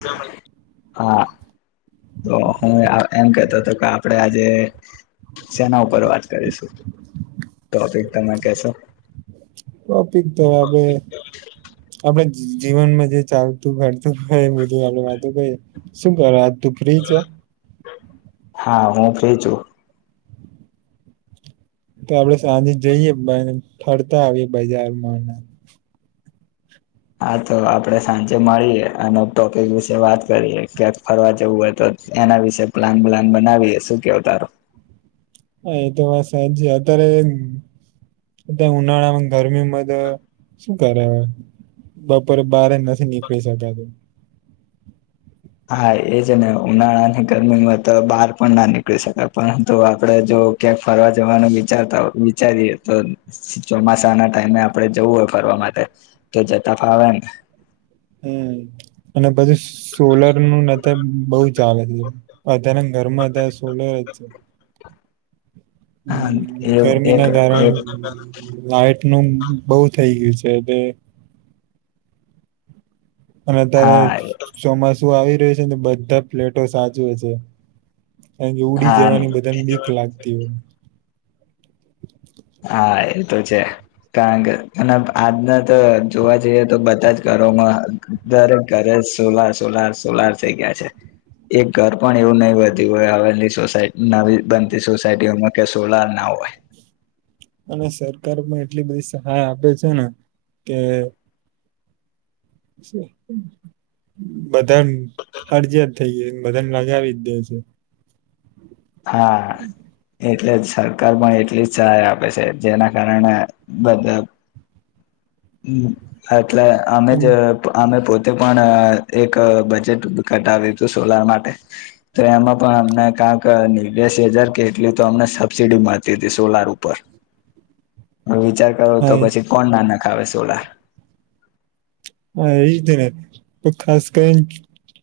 [unintelligible] હા તો હું એમ કેતો હતો કે, આપણેે આજે સેના ઉપર વાત કરીશું, ટોપિક તમે કેશો? ટોપિક તો આપડે આપણે જીવનમાં જે ચાલતું ફરતું હોઈ [unintelligible] બધું વા વાતું ભાઈ શું કરો આજ તો ફ્રી છો? હા હું ફ્રી છું. તો આપડે સાંજે જઈએ બાર ફરતા આવીએ બજારમાંને હા તો આપડે સાંજે મળીએ. અને ટોપિક વિશે વાત કરીએ. ક્યાંક ફરવા જવું હોય તો એના વિશે પ્લાન બ્લાન બનાવીએ. શું કેવુ તારો? હા એ તો વાત સાચી. અત્યારે અત ઉનાળામાં ગરમીમાં તો શું કરે બપોરે બહાર એ નથી નીકળી શકાતું. હા એ છે ને ઉનાળાની ગરમીમાં તો બહાર પણ ના નીકળી શકાય. પરંતુ આપડે જો ક્યાંક ફરવા જવાનું વિચારતા હો વિચારીએ તો સ ચોમાસાના ટાઈમે આપણે જવું હોય ફરવા માટે તો જતા ફાવે ને. હમ્મ અને બધું સોલર નું ન તો બઉુ જ ચા [unintelligible] તના ઘરમાં હતા સોલર જ છે. હા, હમ્મ એ ગરમી એક ના એક કારણે લાઈટ બહુ થઈ ગયું છે બે અને અત્યારે હા ચ ચોમાસું આવી તે છેને બધા પ્લેટો સાજું હ છું. કારણ ઉડી હા જવાની બધાને બીક લાગતી હોય. હા એ તો છે. કારણ કે અને આજના તો જોવા જઈએ તો બધા જ ઘરોમાં દરેક ઘરે સોલાર સોલાર સોલાર થઈ ગયા છે. એક ઘર પણ એવું નહી વધ્યું હોય આવેલી સોસાયટ નવી બનતી સોસાયટીઓમાં કે સોલાર ના હોય. અને સરકાર પણ એટલી બધી સહાય આપે છે ને કે બધા ને ફરજીિયાત થઈ જાય બધાને લગાવી જ દે છે. હા એ એટલે સરકાર પણ એટલી સહાય આપે છે. જેના કારણે બધા હમ્મ એટલે અમે જ અમે પો તે પણ એક બજેટ ઘટાવ્યું હતું સોલાર માટે. તો એમાં પણ અમને કામ કાની દસ હજાર કે એટલી તો અમને સબસીડી મળતી હતી સોલાર ઉપર. વિચાર કરો તો હા પછી કોણ ના ન કાવે સોલાર એ જ ને તો ખાસ કરીને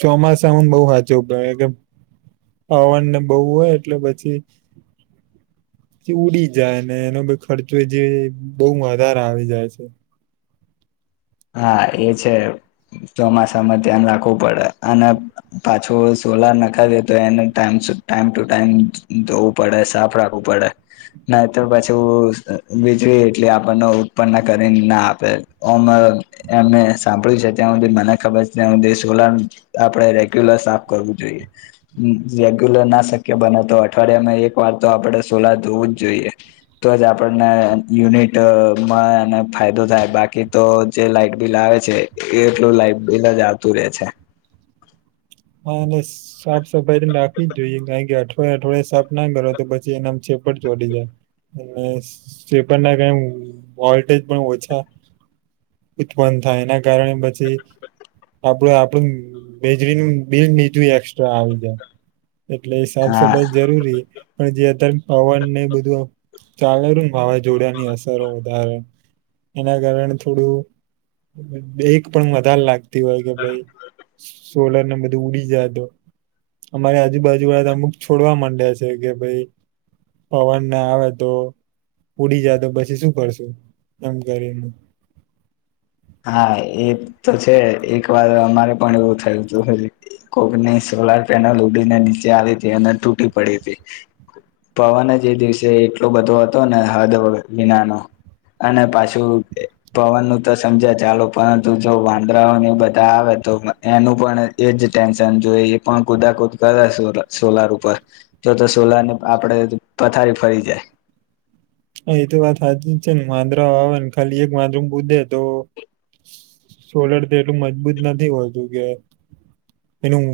ચોમાસા મા બહુ હાચવવું પડે. કે પવનને બહુ હોય એટલે પછી એ ઉડી જાય. ને એનો ભ ખર્ચો એ જે બહુ વધારે આવી જાય છે. હા એ છે. ચોમાસામાં ધ્યાન રાખવું પડે. અને પાછું સોલાર નાખાવિયે તો એને ટ ટાઈમ ટુ ટાઈમ ધોવું પડે, સાફ રાખવું પડે. ન તો પાછું અ વીજવી એટલી આપણને ઉત્પન્ન કરીને ના આપે. ઓમ એમે સાંભળ્યું છે ત્યાં સુધી, મને ખબર છે ત્યાં સુધી, સોલાર આપણે રેગ્યુલર સાફ કરવું જોઈએ. હુ રેગ્યુલર ના શક્ય બને તો અઠવાડિયામાં એક વાર તો આપણે સોલાર ધોવું જ જોઈએ. તો જ આપણને યુનિટમાંને ફાયદો થાય. બાકી તો જે લાઈટ બિલ આવે છે. એ એટલું લાાઈટ બિલ જ આવતું રે છે. હા બસ સાફ સફાઈને રાખવી જ જોઈએ. કારણ કે અઠવાડે અઠવાડયે સાફ ના કરો તો પછી એના ચેપર ચોડી જાય. અને ચેપર ના કારણ વોલ્ટેજ પણ ઓછા ઉત્પન્ન થાય. એના કારણે પછી આપડું આપણું વીજળીનું બિલ નીધું એક્સ્ટ્રા આવી જાય. એટલે સાફ હા સફાઈ જરૂરી. પણ જેતર પવન ને બધું ચાલેને વાવાઝોડા ની અસરો વધારે એના કારણે થોડું બે એક પણ વધારે લાગતી તીહોય કે ભાઈ સોલર ને બધું ઉડી જાય તો અમારી આજુબાજુ વાળા તો અમુક છોડવા માંડ્યા છે, કે ભાઈ પવન ના આવે તો ઉડી જ તો પછી શું કરશું એમ કરીને હા એ તો છે એક વાર અમારે પણ એવું થયું હતું કોકની સોલાર પેનલ ઉડીને નીચે આવી હતી, અને તૂટી પડી હતી પવન જ એ દિવસે એટલો બધો હતો ને હદ વિનાનો અને પાછું પવનનું સમજાય ચાલો પરંતુ જો વાંદરાઓને એ બધા આવે તો એનું પણ એજ ટેન્શન જોય એ પણ કુદાકુદ કરે સોલાર ઉપર જો તો સોલાર ને આપડે પથારી ફરી જાય હા એ તો વાત સાચી જ છે, ને વાંદરા આવે ને ખાલી એક વાંધરમ કૂદે તો સોલર તો એટલું મજબૂત નથી હોતું કે એનું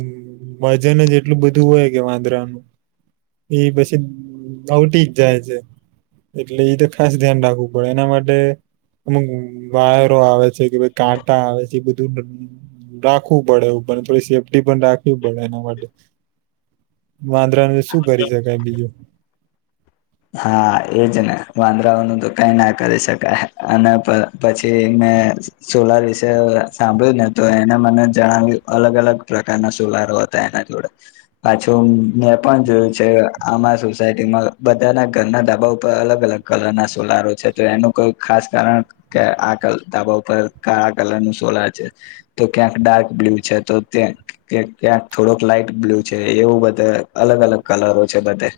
વજન જ એટલું બધું હોય કે વાંદરાનું એ પછી આવટી જ જાય છે એટલે એ તો ખાસ ધ્યાન રાખવું પડે એના માટે અમુક વાયરો આવે છે, કે ભ કાંટા આવે છે, એ બધું રાખવું પડે એ થોડી સેફ્ટી પણ રાખવી પડે એના માટે વાંદરાનું શું કરી શકાય બીજું હા એજ ને વાંદરાઓનું તો કઈ ના કરી શકાય અને પછી મેં સોલાર વિશે સાંભળ્યું ને તો એને મને જણાવ્યું અલગ અલગ પ્રકારના સોલારો હતા એના જોડે પાછું મેં પણ જોયું છે આમાં સોસાયટીમાં બધાના ઘરના ધાબા ઉપર અલગ અલગ કલર ના સોલારો છે તો એનું કોઈ ખાસ કારણ કે આ ધાબા ઉપર ક કલર નું સોલાર છે તો ક્યાંક ડાર્ક બ્લૂ છે તો ક્યાંક થોડોક લાાઈટ બ્લુ છે એવું બધે અલગ અલગ કલરો છે બધે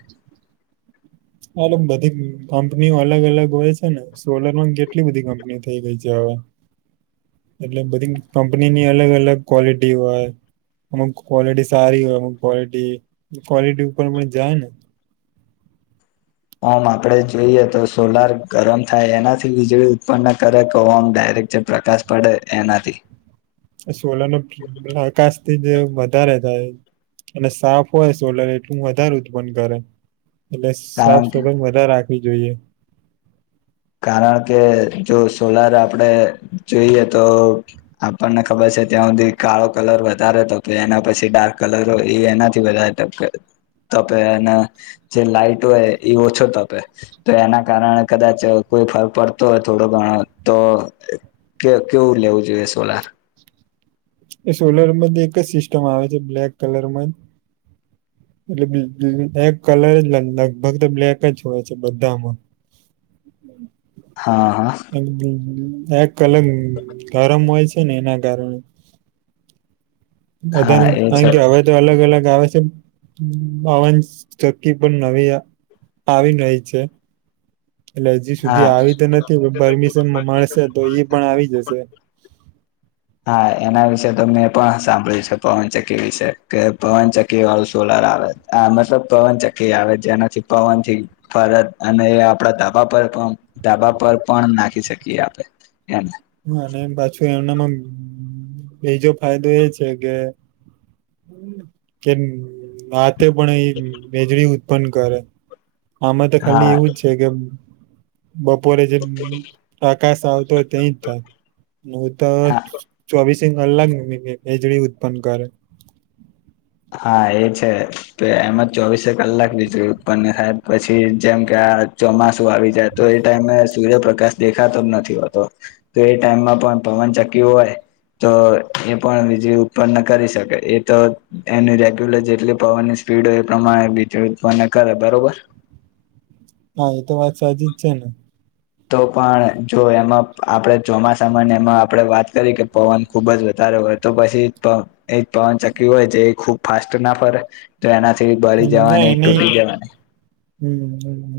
એલે બધી કંપનીઓ અલગ અલગ હોય છે, ને સોલરમાં કેટલી બધી કંપની થઇ ગઈ છે હવે એટલે બધી કંપનીની અલગ અલગ ક્વોલિટી હોય અમુક ક્વોલિટી સારી હોય, અમુક કો્ોલિટી ક્લિટી ઉપર પણ જાય ને ઓમ આપણે જોઈએ તો સોલાર ગરમ થાય એનાથી વીજળી ઉત્પન્ન કરે તો ઓમ ડાયરેક્ટ જે પ્રકાશ પડે એનાથી સોલર ન આકાશથી જ વધારે થાય અને સાફ હોય સોલર એટલું વધારે ઉત્પન્ન કરે, એટલે સાફ કારણ સભાઈ વધા રાખે હો જોઈએ કારણ કે જો સોલાર આપણેે જોઈએ તો આપણને ખબર છે, ત્યાં સુધી કાળો કલર વધારે તપે એના પછી ડાર્ક કલર હોય એ એનાથી વધારે તપે તપે અને જે લાાઈટ હોય એ ઓછો તપે તો એના કારણે કદાચ કોઈ ફર પડતો હોય થોડો ઘણો તો કેવું લેવું જોઈએ સોલાર એ સોલરમાં એક જ સિસ્ટમ આવે છે, બ્લેક કલરમાં જ એટલે એક કલર જ લગભગ તો બ્લેક જ હોય છે બધામાં હા હા હમ્મ એક અલગ ગરમ હોય છે ને એના કારણે હા બધા એ અ છે કે હવે તો અલગ અલગ છે બાવન ટકી પણ નવી આવી રહી છે, એટલે હજી હા સુધી આવી તો નથી પરમિશન માં મળશે તો એ પણ આવી જશે હા એના વિશે તો મેં પણ સાંભળ્યું છે પવનચક્કી વિશે કે પવનચકી વાળું સોલર આવે આ મતલબ પવનચકી આવે જેનાથી પવન થી પરત અને એ આપડા ધાબા પર ધાબા પર પણ નાખી શકીએ આપે એને અને પાછું એમનામાં બીજો ફાયદો એ છે કે કે પણ મેજળ પન કરે આમાં તો હા ખાલી એવું જ છે, કે બપોરે જેમ પ્રકાશ આવતો હોય તેં જ નું તો હા ચોવીશ સિઘ અલગ મી બેજળી ઉત્પન્ન કરે હા એ છે તો એમાં ચોવીસે કલાક વીજળી ઉત્પન્ન થાય પછી જેમ કે આ ચોમાસું આવી જાય તો એ ટાઈમે સૂર્યપ્રકાશ દેખાતો જ નથી હોતો તો એ ટાઈમમાં પણ પવન ચક્યું હોય તો એ પણ વીજળી ઉત્પન્ન કરી શકે એ તો એની રેગ્યુલર જેટલી પવનની સ્પીડ હોય એ પ્રમાણે બીજ કરે બરોબર હા એ તો વાંચતા ની છે ને તો પણ જો એમાં આપણે જોમાસામા એમાં આપણેે વાત કરી કે પવન ખુબ જ વધારે હોય તો પછી એ પવન ચકી હોય જે ખુબ ફાસ્ટ ના ફરે તો એનાથી બળી હમ્મ ના એ જવાની ન તૂટી જવાની હમ્મ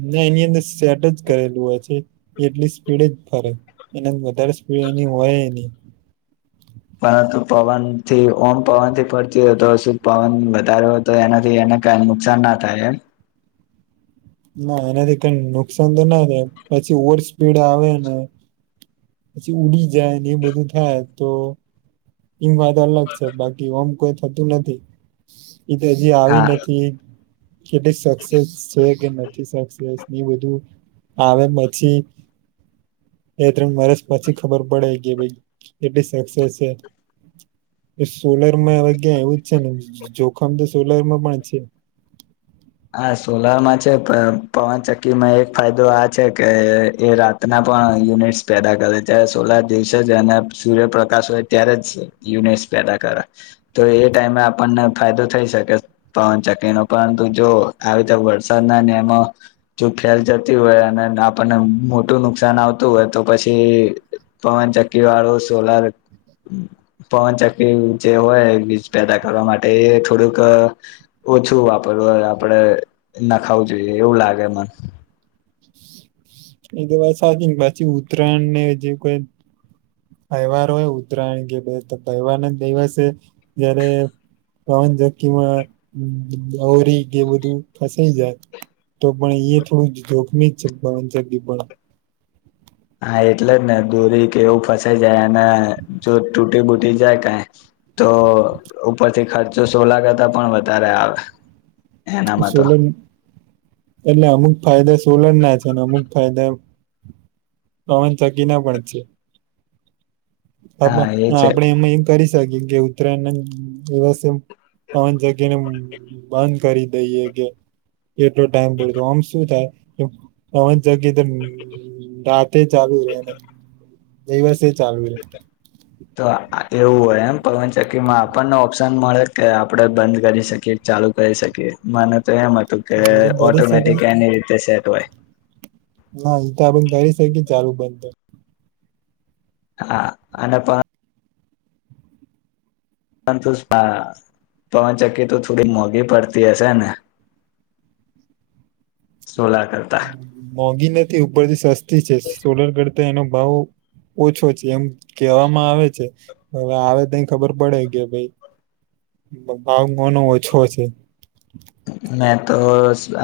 ના એની અંદર સેટ જ કરેલું હોય છે એટલી સ્પીડ જ ફરે એના વધારે સ્પીડ એની હોય નહી, પરંતુ પવનથી ઓમ પવનથી ફરતી હોય તો શું પવન વધારે્યો તો એનાથી એને કઈ નુકસાન ના થાય એમ ના એનાથી કઈ નુકસાન તો ના થાય પછી ઓવર સ્પીડ આવેને પછી ઉડી જાયને એ બધું થાય તો એમ વાત અલગ છે બાકી ઓમ કોઈ થતું નથી એ તો હજી આવી હા નથી કેટલીક સક્સેસ છે બધું આવે પછી એ ત્રણ વર્ષ પછી ખબર પડે કે ભાઈ કેટલી સક્સેસ છે સોલર માંગ્યા આવું જ છે ને જોખમ તો સોલારમાં પણ છે હા સોલારમાં છે પ પવનચક્કીમાં એક ફાયદો આ છે કે એ રાતના પણ યુનિટ્સ પેદા કરે જ્યારે સોલાર દિવસે જ અને સૂર્યપ્રકાશ હોય ત્યારે જ યુનિટ્સ પેદા કરે તો એ ટાઈમે આપણને ફાયદો થઈ શકે પવનચક્કીનો પરંતુ જો આવી રીતે વરસાદ ના નિયમો જો ફેલ જતી હોય અને આપણને મોટું નુકસાન આવતું હોય તો પછી પવનચકી વાળું સોલાર પવનચકી જે હોય વીજ પેદા કરવા માટે એ થોડુંક ઓછું વાપરવું હોય આપડે નખાવું જોઈએ એવું લાગે મન એ તો વાત સાચી ને બાછી ઉત્તરાયણ ને જે કોઈ તહેવાર હોય ઉત્તરાયણ કે ભ તહેવાર ના દિવસે જયારે પવન જગ ક ગરી કે બધું ફસાઈ જાય તો પણ એ થોડું જોખમી જ છે પવનચકી [unintelligible] હા એટલે જ ને દોરી કે એવું ફસાઈ જાય અને જો તૂટી બૂટી જાય કઈ તો ઉપરથી ખર્ચો સોલા કરતા પણ વધારે આવે એનામાં તો સોલર એટલે અમુક ફાયદા સોલર ના છે ને અમુક ફાયદા પવનચકી ના પણ છે હ હા એ છે આપડે એમાં એમ કરી શકીએ કે ઉત્તરાયણ દિવસે પાંચ જગ્યા ને બંધ કરી દઈએ કે એટલો ટાઈમ પડ્યો આમ શું થાય પવન [unintelligible] રાતે ચાલુ રહેને દિવસે ચાલવે તો એવું હોય એમ પવનચક્કીમાં આપણને ઓપ્શન મળે કે આપડે બંધ કરી શકીએ ચાલુ કરી શકીએ મને તો એમ હતું કે એ તો કરી શકાય ઓટોમેટિક એની રીતે સેટ હોય હ એ તો આપડે કરી શકીએ ચાલું બંધ હા અને પણ પરંતુ આ પવનચક્કી તો થોડી મોંઘી પડતી હશેને સોલાર કરતા ગિ નથી ઉપરથી સસ્તી છે સોલર કરતા તો એનો ભાવ ઓછો છે એમ કહેવામાં આવે છે હવે આવે ત ખબર પડે કે ભાઈ ભાવ કોનો ઓછો છે મેં તો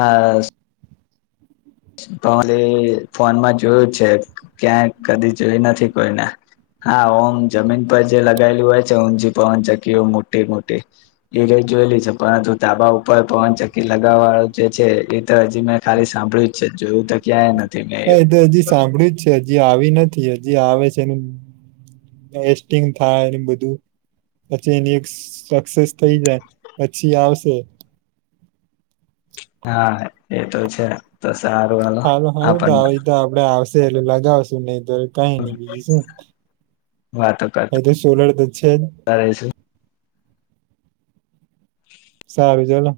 આ પવન એ ફોનમાં જોયું છે ક્યાંય કદી જોય નથી કોઈને હા ઓમ જમીન પર જે લગાયેલું હોય છે ઊંચી પવનચક્કીઓ મોટી મોટી એ રઈ જોયેલી છે પરંતુ ધાબા ઉપર પવનચકી લગાવવાળ જે છે એ તો હજી મેં ખાલી સાંભળ્યું છે જોયું તો ક્યાંય નથી મેં હા એ એવું તો હજી સાંભળ્યું જ છે અજી આવી નથી હજી આવે છે એસ્ટિ થાય એ બધું પછી એની એક સક્સેસ થઈ જાય પછી આવશે હા એ તો છે સારું હાલો હાલો તો આપણને આવી તો આપડે આવશે ટલે લગાવશું નહી તો કઈ નહી બીજું શું વાતો એ કરતા તો સોલર દ છે રહીશું સારુ છેલો